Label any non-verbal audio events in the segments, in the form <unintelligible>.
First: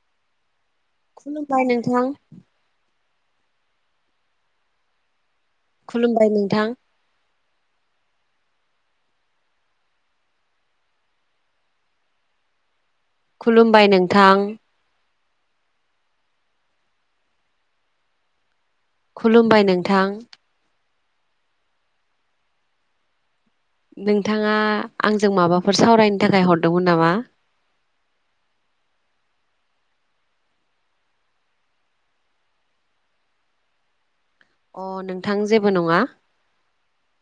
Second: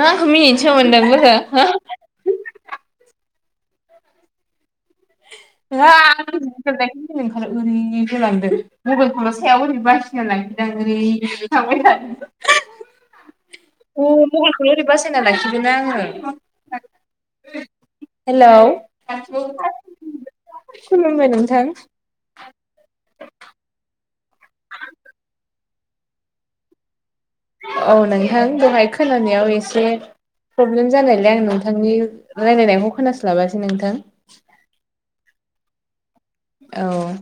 नों आंखो मिनिनोसो मोनदों लोगो खुलुमबाय हो? नोंथां <unintelligible> खुलुमबाय नोंथां लांदों मबाइलखौल' सायाव ओरै बासिना लाखिदां ओरै थांबाय थादों। खुलुमबाय अ नोंथां मबाइलखौ ओरै बासि ना लाखिदों ना आङो। हेलौ खुलुमबाय नोंथां। खुलुमबाय नोंथां। नोंथाङा आंजों माबाफोर सावरायनो थाखाय हरदोंमोन नामा? औ नोंथां दहाय खोनानायाव एसे प्रब्लेम जानायलाय आं नोंथांनि रायलायनायखौ खोनास्लाबासै नोंथां। अ नोंथां जेबो नङा। औ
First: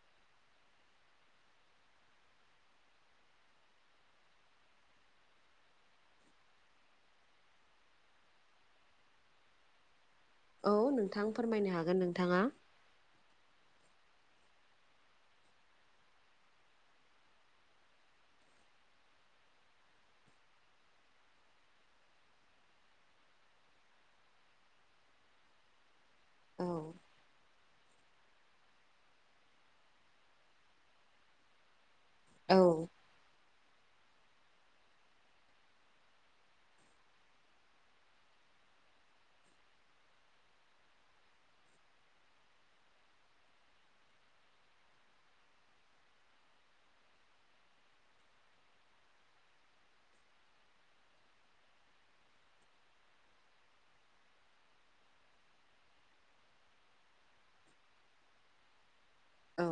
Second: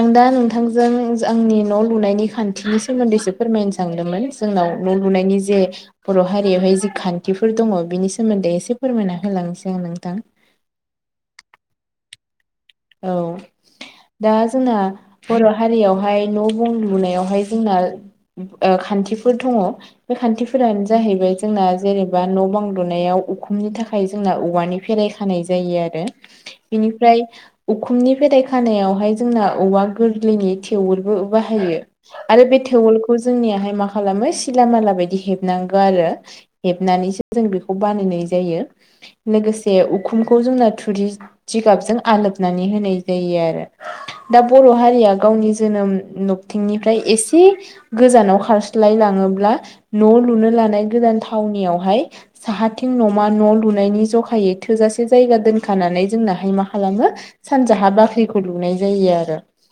आं दा नोंथांजों आंनि न' लुनायनि खान्थिनि सोमोन्दैसो फोरमायनो सानदोंमोन। जों नाव न' लुनायनि जे बर' हारियावहाय जि खान्थिफोर दङ बिनि सोमोन्दै एसे फोरमायना होलां <unintelligible> नोंथां औ नोंथां फोरमायनो हागोन नोंथाङा। औ दा जोंना बर' हारियावहाय न' बुं लुनायावहाय जोंना ओ खान्थिफोर दङ बे खान्थिफोरानो जाहैबाय जोंना जेनेबा न' बां लुनायाव उखुमनि थाखाय जोंना औवानि फेराय खानाय जायो आरो औ बिनिफ्राय उखुमनि फेराय खानायावहाय जोंना औवा गोरलैनि थेङलबो बाहायो। आरो बे औ थेवलखौ जोंनियाहाय मा खालामो सिलालामाला बायदि हेबनांगौ आरो हेबनानैसो जों बेखौ बानायनाय जायो। लोगोसे उखुमखौ जोंना थुरि जिगाबजों आलोब नानै होनाय जायो आरो। दा बर' हारिया गावनि जोनोम नबथिंनिफ्राय एसे गोजानाव खारस्लायला न' लुनो लानाय गोदान थावनियावहाय साहाथिं नमा न' लुनायनि जखायै थोजासे जायगा दोनखानानै जोंनाहाय मा खालामो सानजाहा बाख्रिखौ लुनाय जायो आरो। औ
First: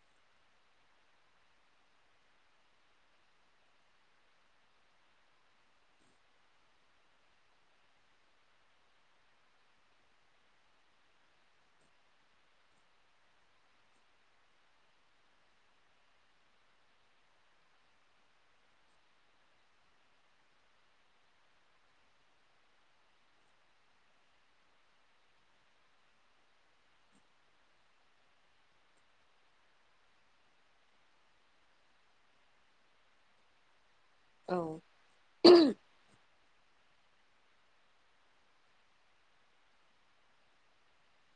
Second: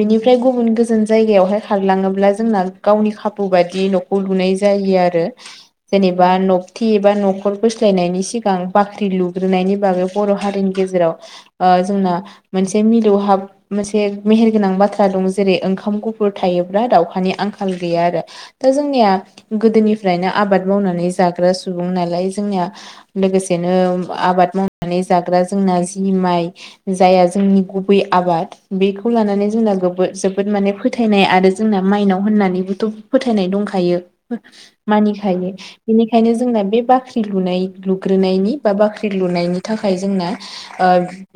बिनिफ्राय गुबुन गोजोन जायगायावहाय खारलाङोब्ला जोंना गावनि खाबु बादि न'खौ लुनाय जायो। आरो‌। ‌ जेनेबा नबथि एबा न'खर बोस्लायनायनि सिगां बाख्रि लुग्रोनायनि ब बर' हारिनि गेजेराव ओ जोंना मोनसे मिलौहाब मोनसे मेहेर गोनां बाथ्रा दं जेरै ओंखाम गुफुर थायो दाउखानि आंखाल गैया आरो दा जोंनिया गोदोनिफ्रायनो आबाद मावनानै जाग्रा सुबुं नालाय जोंनिया लोगोसेनो आबाद मावनानै जाग्रा जोंना जि माइ जाया जोंनि गुबै आबाद बेखौ लानानै जोंना गोबो-जोबोद माने फोथायनाय आरो जोंना माइनाव होननानैबोथ' फोथायनाय दंखायो। औ मानिखायो बेनिखायनो जोंना बे बा बाख्रि लुनाय लुग्रोनायनि बा बाख्रि लुनायनि थाखाय जोंना ओ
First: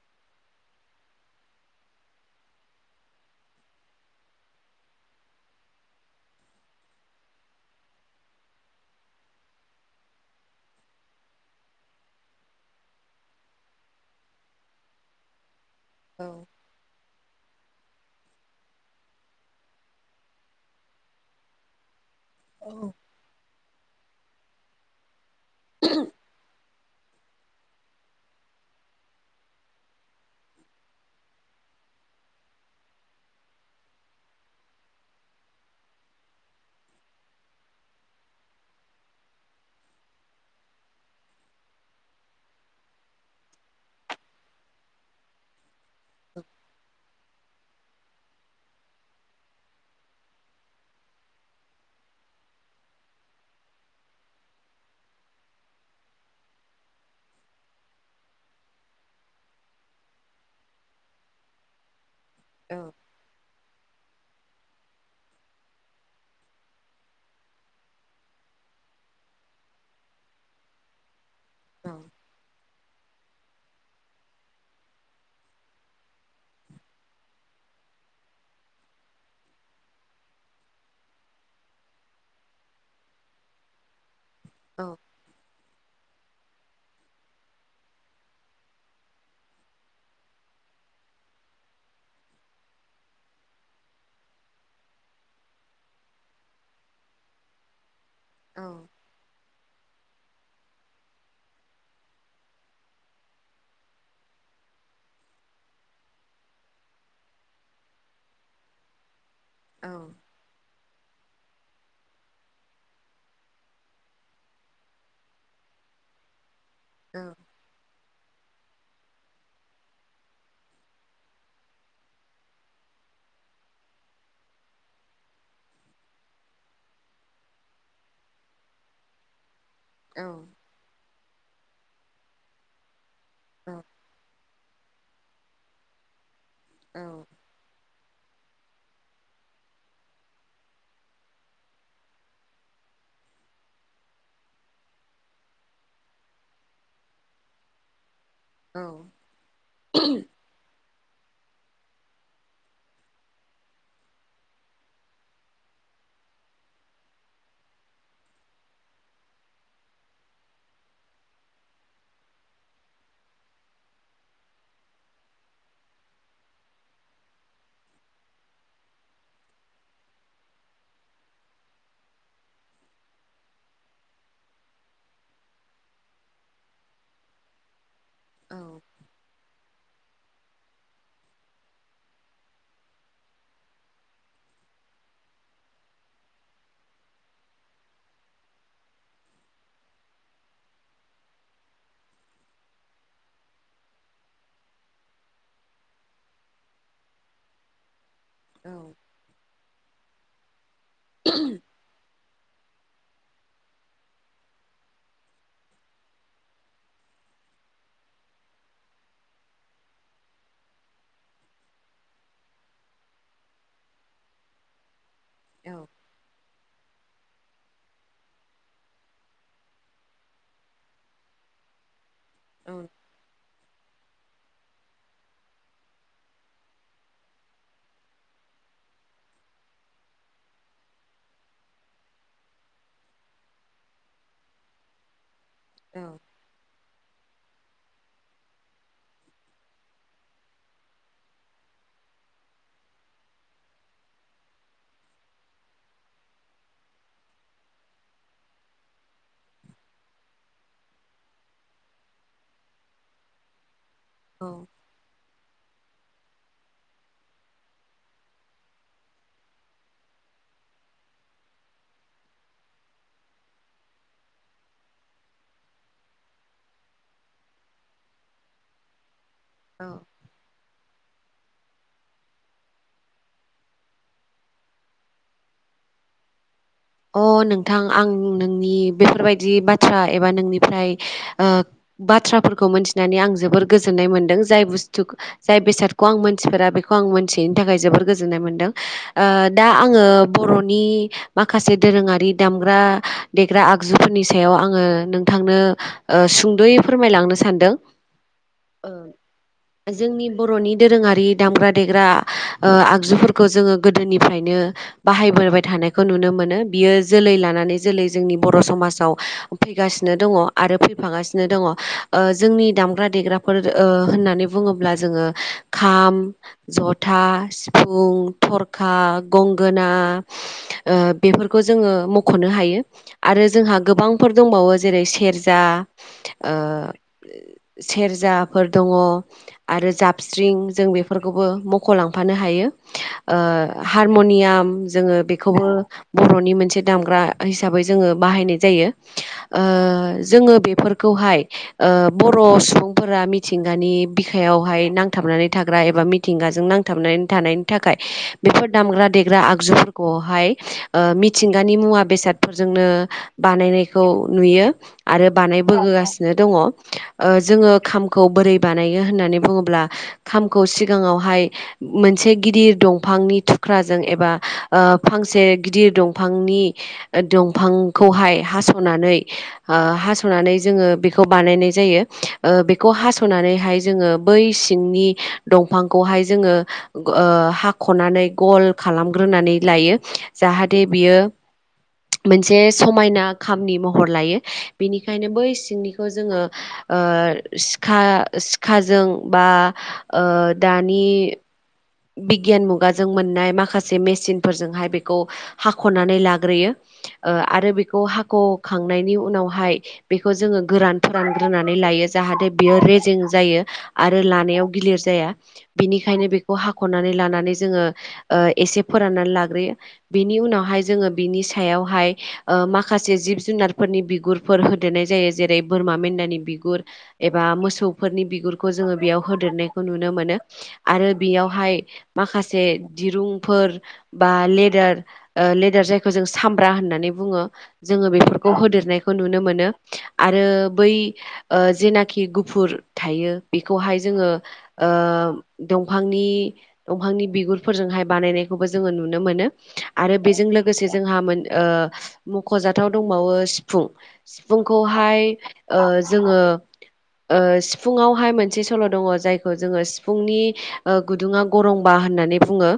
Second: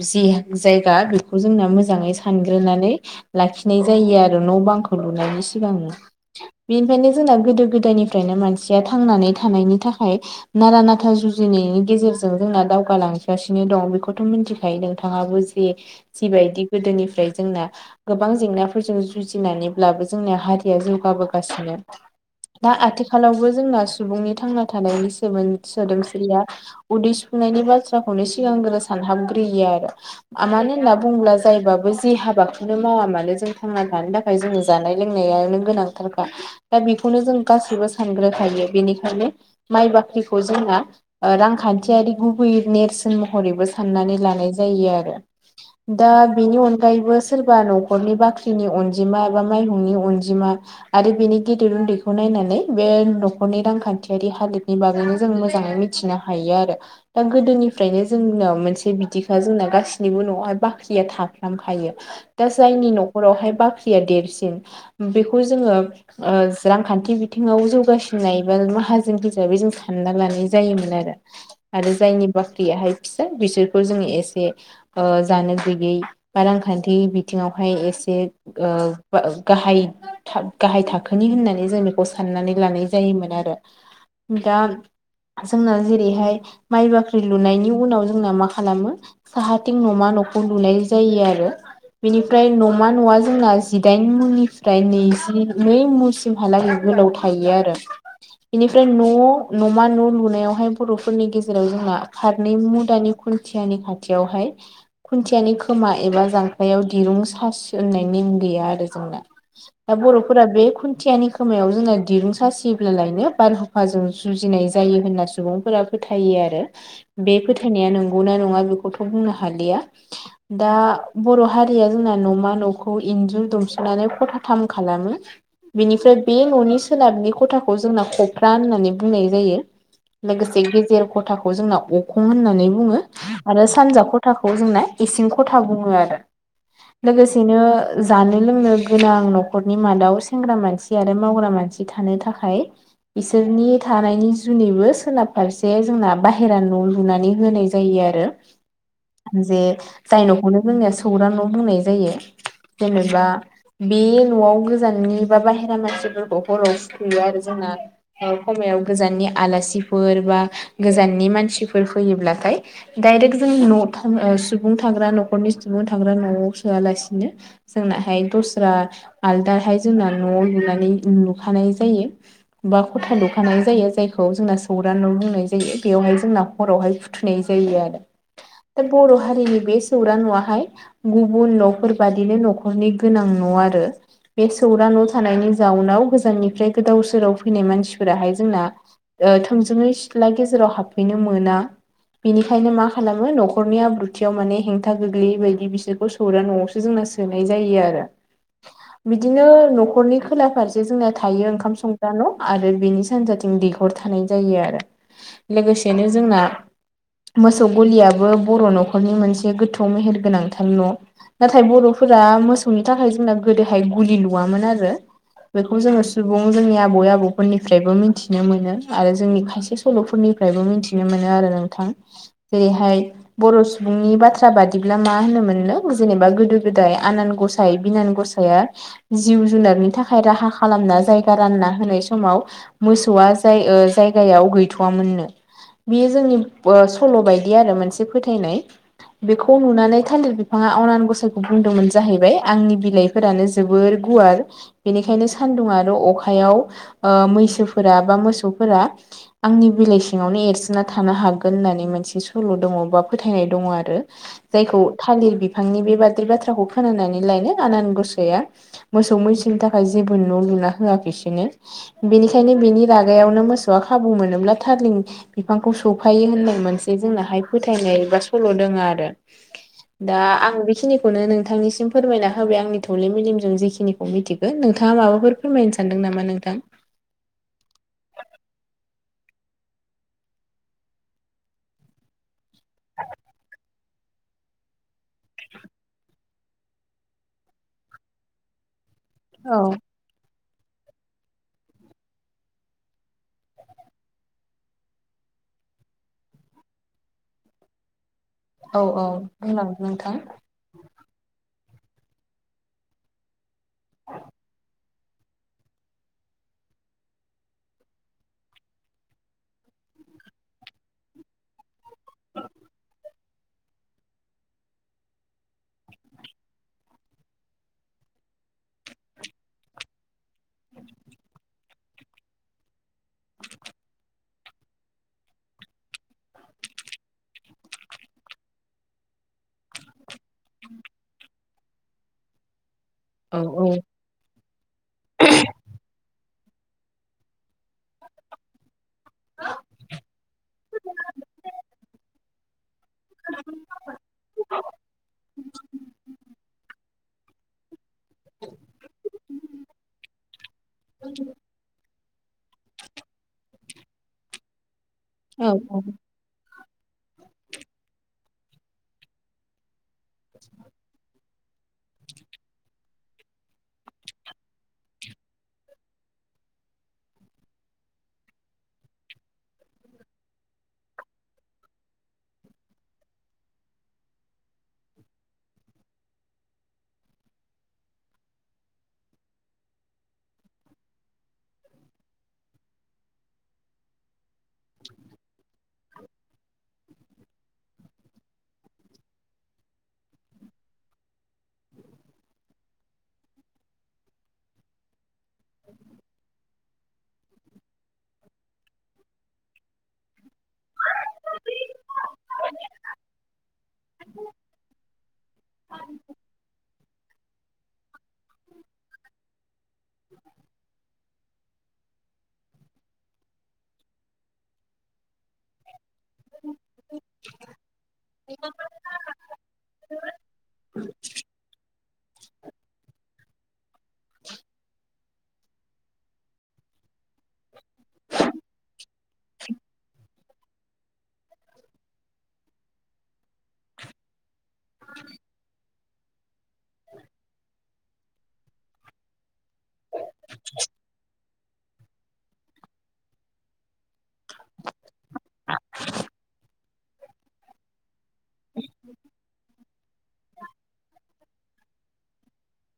जि जायगा बेखौ जोंना मोजाङै सानग्रोनानै लाखिनाय जायो आरो न' बांखौ लुनायनि सिगां बेनिखायनो जोंना गोदो गोदायनिफ्रायनो मानसिया थांनानै थानायनि थाख खाय नारा नाथा जुजिनायनि गेजेरजों जोंना दावगाालांगगासिनो दं बेखौथ' मिथि खायो नोंथाङाबो जे औ जिबायदि गोदोनिफ्राय जोंना गोबां जेंनाफोरजों जुजिनानैब्लाबो जोंना हारिया जौगाबोगासिनो। औ दा आथिखालावबो जोंना सुबुंनि थांना थानायनि सोमो-सोदोमस्रिया उदै सुनायनि बाथ्राखौनो सिगांग्रो सानहाबगोन आरो मानो होनना बुंङोब्ला जायबाबो ज हाबाखौनो मावा मानो जों थांना थानो थाखाय। जो जानाय लोंनायानो गोनांथारखा दा बेखौनो जों गासैबो सानग्रोखायो बेनिखायनो। माइ बाख्रिखौ जोंना रांखान्थियारि गुबै नेरसोन महरैबो साननानै जनि सोरबा न'खरनि बाख्रिनि अनजिमा एबा माइहुंनि अनजिमा आरो बेनि गेदिर उन्दैखौ नाय बे न'खरनि रांखान्थियारि हालोदनि बागैनो जों मोजाङै मिथिनो हायो आरो। गोदोनिफ्रायनो जोंनाव मोनसे। बिखा जोंना गाससिनिबो न' बाख्रिया थाफखायो दा औ जायनि न'खरावहाय बाख्रि। देरसिन बेखौ जोङो रांखान्थि बिथिङाव जौगासिननाय एबा मा माजोन हिसाबै जों सानना लानाय जायोमोन आरो औ आरो जायनि बाख्रियाहाय फिसा बिसोर। फोर जोो एसे जानो गैयै बा रांखान्थि बिथिङावहाय एसे गाहाय गाहाय थाखोनि होननानै जों बेखौ साननानै लानाय जायोमोन आरो। दा औ जोंना जेरैहाय माइ बाख्रि लुनायनि उनाव जोंना माखासे। खालामो साहाथिं न'मा न'खौ नुलाय जायो आरो। बेनिफ्राय न'मा न'आ जोंना जिदाइन मुनिफ्राय नैजि नै मुसिमहालागै। गोलाव थायो आरो बेनिफ्राय औ न' न'मा न' लुनायावहाय बर'फोरनि गेजेराव जोंना खारनै मु दानि खन खुन्या नि खाथियावहाय खुन्थियानि खोमा एबा जांख्लायाव दिरुं सास होननायनि। ग जों दा औ बर'। खुथियानि खोमायाव जोंना दिरुं सासियोब्लालायनो बारहुफाजों जुजिनाय जायो होनना सुबुंफोरा फैयो। फोथाय आरो बे फोथायनाया ननो नङा बेखौथ' बुंनो हालिया दा बर' हारिया जोंना न'मा न'खौ। इन्जुर दुमसनानै फथाथाम खालामो बेनिफ्राय बे न'नि सोनाबनि खथाखौ जोंना खफ्रा होननानै बुंनाय जायो। लोगोसे गेजेर खथाखौ जोंना अखं होननानै बुङो। आरो औ सानजा खथाखौ जोंना इसिं खथा बुङो आरो लोगोसेनो जानो लोंनो गोनां न'खरनि मादाव सेंग्रा मानसि आरो मावग्रा मानसि थानो थाखाय। बिसोरनि थानायनि जुनैबो सोनाब फारसे जोंना बाहेरा न' लुनानै होनाय जायो। जायो आरो जे जाय न'खौनो जोंनिया सौर्रा न' बुंनाय जायो। जेनेबा बे न'आव गोजाननि बा बाहेरा मानसिफोरखौ हराव सुखैयो आरो जों जना खायाव गोजाननि आलासिफोर बा गोजाननि मानसिफोर फैयोब्लाथाय। डायरेक्ट जों न थ सुबुं थाग्रा न'खरनि सुबुं थाग्रा न'आव सोआलासिनो। जोंनाहाय दस्रा आलदाहाय जोंना न'आव लुनानै लुखानाय जायो। बा खथा लुखानाय जायो जायखौ जोंना सौर न' लोंनाय जायो बेवहाय जोंना हरावहाय फुथ न सै आरो आरो। दा बर' हारिनि बे सौरां न'आाहाय गुबुन न'फोर बादिनो न'खरनि गोनां न' न आरो बे सौरा न' थानायनि जाउनाव गोजाननिफ्राय गोदाव सोराव फैनाय मानसिफोराहाय जोंना। थोंजोङै सिथ्ला गेजेराव हाबफैनो मोना। बेनिखायनो मा खालामो न'खरनि आब्रुथियाव माने हेंथा गोग्लै बायदि बिसोरखौ सौरा न'आवसो जोंना सोनाय जायो आरो बिदिनो न'खरनि खोला फारसे जोंनाया थायो ओंखाम संग्रा न' आरो बेनि सानजाथिं दैहर थानाय जायो आरो लोगोसेनो जोंना। मोसौ गलियाबो बर' न'खरनि मोनसे गोथौ मेहेर गोनांथार न' नाथाय बर'फोर मोसौनि थाखाय जोंना गोदोहाय ग लु आरो बे ज जोंनि आबै आबौफोरनिफ्रायबो मिथिनो मोनो आरो जोंनि खायसे सल'फोरनिफ्रायबो मिथिनो मोनो आरो। नोंथां जेरैहाय बर' सुबुंनि बाथ्रा बादिब्ला मा होनोम मोनदों जेनेबा गोदो गोदाय आनान गसाय बिनान गसाया। जिब जुनारनि थाखाय राहा खालामना जायगा रानना होनाय समाव मोसौआ जाय जायगायाव गैथ'वोननो औ बेयो जोंनि ओ सल' बदि आरो मोनसे फोथायनाय। बेखौ नुनानै थान्दिर बिफाङा अनान गसाइखौ बुंदोंमोन जाहैबाय आंनि बिलाइफोरानो जोबोर गुवार बेनिखायनो सान्दुं आरो अखायाव ओ मैसोफोरा बा मोसौफोरा आंनि बिलाइ सिङावनो एरसिनना थानो हागोन। गोन होनना मोनसे सल' दं एबा फोथायनाय दं आरो जायखौ थालिर बिफां बिफांनि बे बाद्रि बाथ्राखौ खोनानानै लायनो आनान गसोआ मोसौ मैसोनि थाखाय जेबो न' लु होया इसोरनो बेनिखायनो थानायावनो मोसौआ खाबु मोनोब्ला थालिर बिफांखौ सौ सफायो होननाय मोनसे जोंनाहाय फोथायनाय बा सल' दोङ आरो। औ दा आं बेखिनिखौनो नोंथां नोंथांनिसिम फोरमायना होबाय आंनि थौलेम मेलेमजों जेखिनिखौ मिथिगोन नोंथाङा माबाफोर फोरमायनो सानदों नामा नोंथां? अ नोंथां आं नोंनि बेफोरबायदि बाथ्रा एबा नोंनिफ्राय ओ बाथ्राफोरखौ मोनथिनानै आं जोबोर गोजोननाय मोनदों जाय बुस्थु जाय बेसादखौ आं मोनथिफोरा बेखौ खौ आं मोनथिैनो थाखाय जोबोर गोजोन्नाय मोनदों ओ औ दा आङो बर'नि माखासे माखासे दोरोङारि दामग्रा देग्रा आगजुफोरनि सायाव आङो नोंथांनो ओ सु सुंदयै फोरमायलांनो सानदों औ औ बुंलां नोंथां जोंनि बर'नि दोरोङारि दामग्रा देग्रा ओ आगजुफोरखौ जोङो गोदोनिफ्रायनो बाहायबोबाय थानायखौ नुनो मोनो। म बियो जोलै लानानै जोलै जोंनि बर' समाजाव फैगासिनो दङ आरो फैफागासिनो दङ। ओ जोंनि दामग्रा देग्रा ओ होननानै बुङोब्ला जोङो खाम जथा सिफुं थरखा गंगोना ओ बेफोरखौ जोङो मख'नो हायो आरो जोंहा गोबांफोर दंबावो जेरै सेरजा ओ सेरजाफोर दङ आरो जाबस्रिं जों बेफोरखौ बे मख'लांनो हायो औ औ हारमनियाम जोङो बेखौबो बर'नि मोनसे दामग्रा हिसाबै जोङो बाहायनाय जायो। जोङो बेफोरखौहाय बर' सुबुं फोर मिथिंगानि बिखायावहाय नांथाबनानै थाग्रा एबा मिथिंगाजों नां बनानै थानायनि थाखाय बेफोर दामग्रा देग्रा आगजुफोरखौहाय ओ मिथिंगानि मुवा बेसादफोरजोंनो जों बानायनायखौ नुयो। आरो औ बानायबोगासिनो दङ। ओ जोङो खामखौ बोरै बानायो होननानै बुङोब्ला खामखौ सिगाङावहाय मोनसे गिदिर दंफांनि थुख्राजों एबा ओ फांसे गिदिर दंफांनि दंफांखौहाय हास'नानै ओ हास'नानै जोङो बेखौ बानायनाय जायो ओ बेखौ हास'नानै बै सिंनि दं दंफांखौहाय जोङो ओ हाख'नानै गल खालामग्रोनानै लायो। जाहाथे बियो मोनसे समायना खामनि महर लायो बेनिखायनो बै सिंनिखौ जोङो ओ सिखा सिखाजों बा ओ दानि बिगियान मुगाजों मोननाय माखासे मेसििनफोरजोंहाय बेखौ हाख'नानै लाग्रोयो। ओ आरो बेखौ हाख'खांनायनि उनावहाय बेखौ जोङो गोरान फोरान ग्रोनानै ला जाहाथे बियो रेजें जायो आरो लानायाव बियो गोलोर जाया बेनिखायनो बे हाख'नानै लानानै जोङो ओ एसे फोराननानै लाग्रोयो बेनि उनावहाय जोङो बिनि सायावहाय ओ माखासे जिब जुनारफोरनि बिगुरफोर होदेरनाय जायो जेरै बोरमा मेन्दानि बिगुर एबा मोसौफोरनि बिगुरखौ जोङो बेयाव होदेरनायखौ नुनो मोनो। आरो बेयावहाय माखासे दिरुंफोर बा लेदार ओ लेदार जायखौ जों सा होननानै बुङो जोङो बेफोरखौ होदेरनायखौ नुनो मोन आरो बै ओ ओ जेनाखि गुफुर थायो बेखौहाय जोङो ओ दं दफांनि दंफांनि बिगुरफोरजोंहाय बानायनायखौबो जोङो नुनो मोनो आरो बेजों लोगोसे जोंहा मोन ओ मख'जाथाव दंबावो सिफुं सिफुंखौहाय ओ ओ जोङो ओ सिफुङावहाय मोनसे सल' दङ जायखौ जोङो सिफुंनि ओ गुदुङा गरंबा होननानै बुङो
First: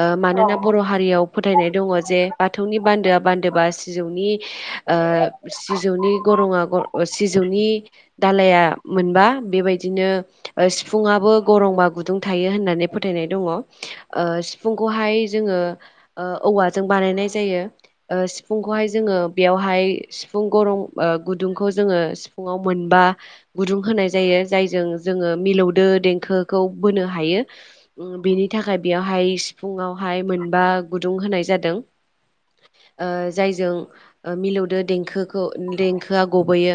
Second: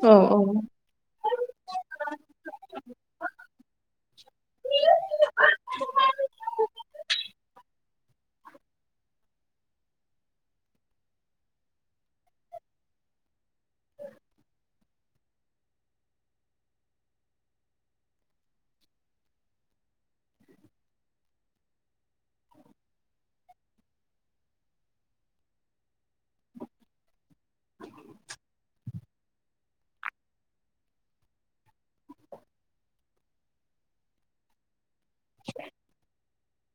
ओ औ मानोना बर' हारियाव फोथायनाय दङ जे बाथौनि बान्दोआ बान्दोबा सिजौनि ओ सिजौनि ग गरंआ गर ओ सिजौनि दालाया मोनबा बेबायदि ओ सिफुं आबो बो गरंबा गुदुं थायो होननानै फोथायनाय दङ। ओ सिफुंखौहाय जोङो ओ औवाजों बानाय नाय जायो। ओ सिफुंखौहाय जोङो बेयावहाय सिफुं गरं ओ गुदुंखौ जोङो सिफुंङाव मोनबा बा गुदुं होनाय जायो। जायजों जोङो मिलौदो देंखोखौ बोनो हायो उम बेनि थाखाय बेयावहाय सिफुुंआवहाय मोनबा गुदुं होनाय जादों। <inaudible> ओ जायजों ओ मिलौदो देंखोखौ देंखोआ गबोयो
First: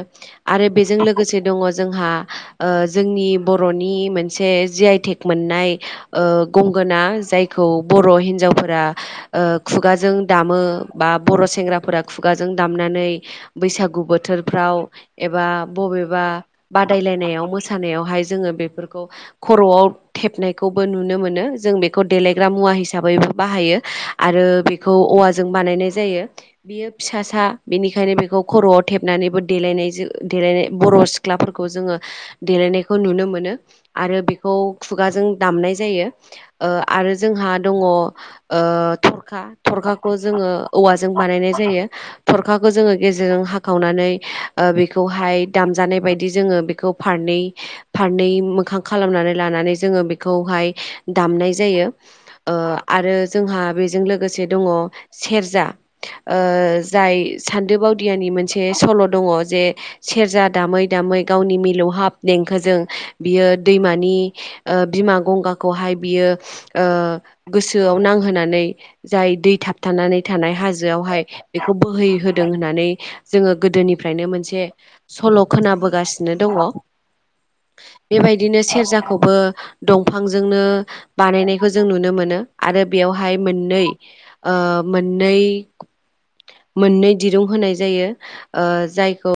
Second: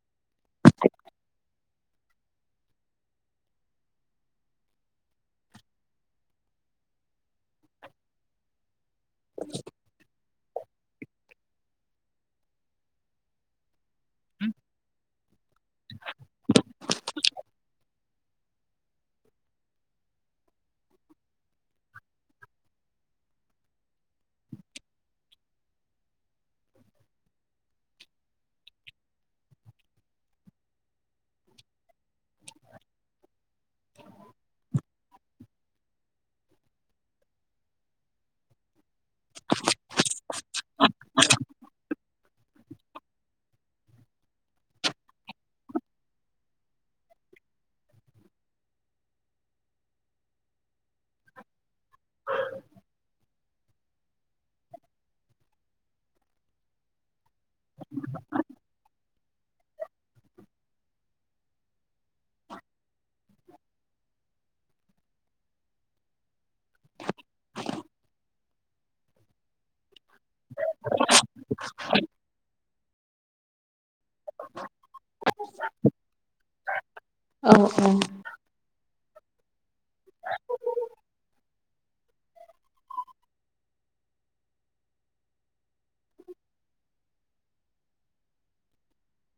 आरो बेजों लोगोसे दङ जोंहा ओ जोंनि बर'नि मोनसे जि आइ टेक मोननाय ओ गंगोना जाय खौ बर' हिन्जावफोरा ओ खुगाजों दामो बा बर' सेंग्राफोरा खुगाजों दामनानै बैसागु बोथोरफ्राव एबा बबेबा बादायलायनायाव मोसानायावहाय जोङो बेफोरखौ खर'आव थेबनायखौबो नुनो मोनो। जों बेखौ देलायग्रा मुवा हिसाबैबो बाहायो आरो बेखौ औवाजों बानायनाय जायो। बियो फिसासा बिनिखायनो बिखौ खर'आव थेबनानैबो देलायनाय जो ओ देलायनाय बर' सिख्लाफोरखौ जोङो देलायनायखौ नुनो मोनो आरो बेखौ खुगाजों दामनाय जायो। ओ आरो जोंहा दङ ओ थरखा थर खाखौ जोङो औवाजों बानायनाय जायो। थरखाखौ जोङो गेजेरजों हाखावनानै ओ बिखौहाय दामजानाय बायदि जोङो बिखौ फारनै फारनै मोखां खालामनानै लानानै जोङो बिखौहाय दामनाय जायो। ओ आरो जोंहा बेजों लोगोसे दङ सेरजा ओ जाय सान्दोबावदियानि मोनसे सल' दङ जे सेरजा दामै दामै गावनि मिलौहाब देंखोजों बियो दैमानि नि ओ बिमा गंगाखौहाय बियो ओ गोस सोआव नांहोनानै जाय दै थाब थानानै थानाय हाजोआवहाय बेखौ बोहैहोदों होन्नानै जोङो गोदोनिफ्रायनो मोनसे सल' खोनाबोगासिनो दङ। औ औ। बेबायदिनो सेरजाखौबो दंफांजोंनो बानायनायखौ जों नुनो मोनो आरो बेयावहाय मोननै ओ ओ मोननै मोननै दिरुं होनाय जायो ओ जायखौ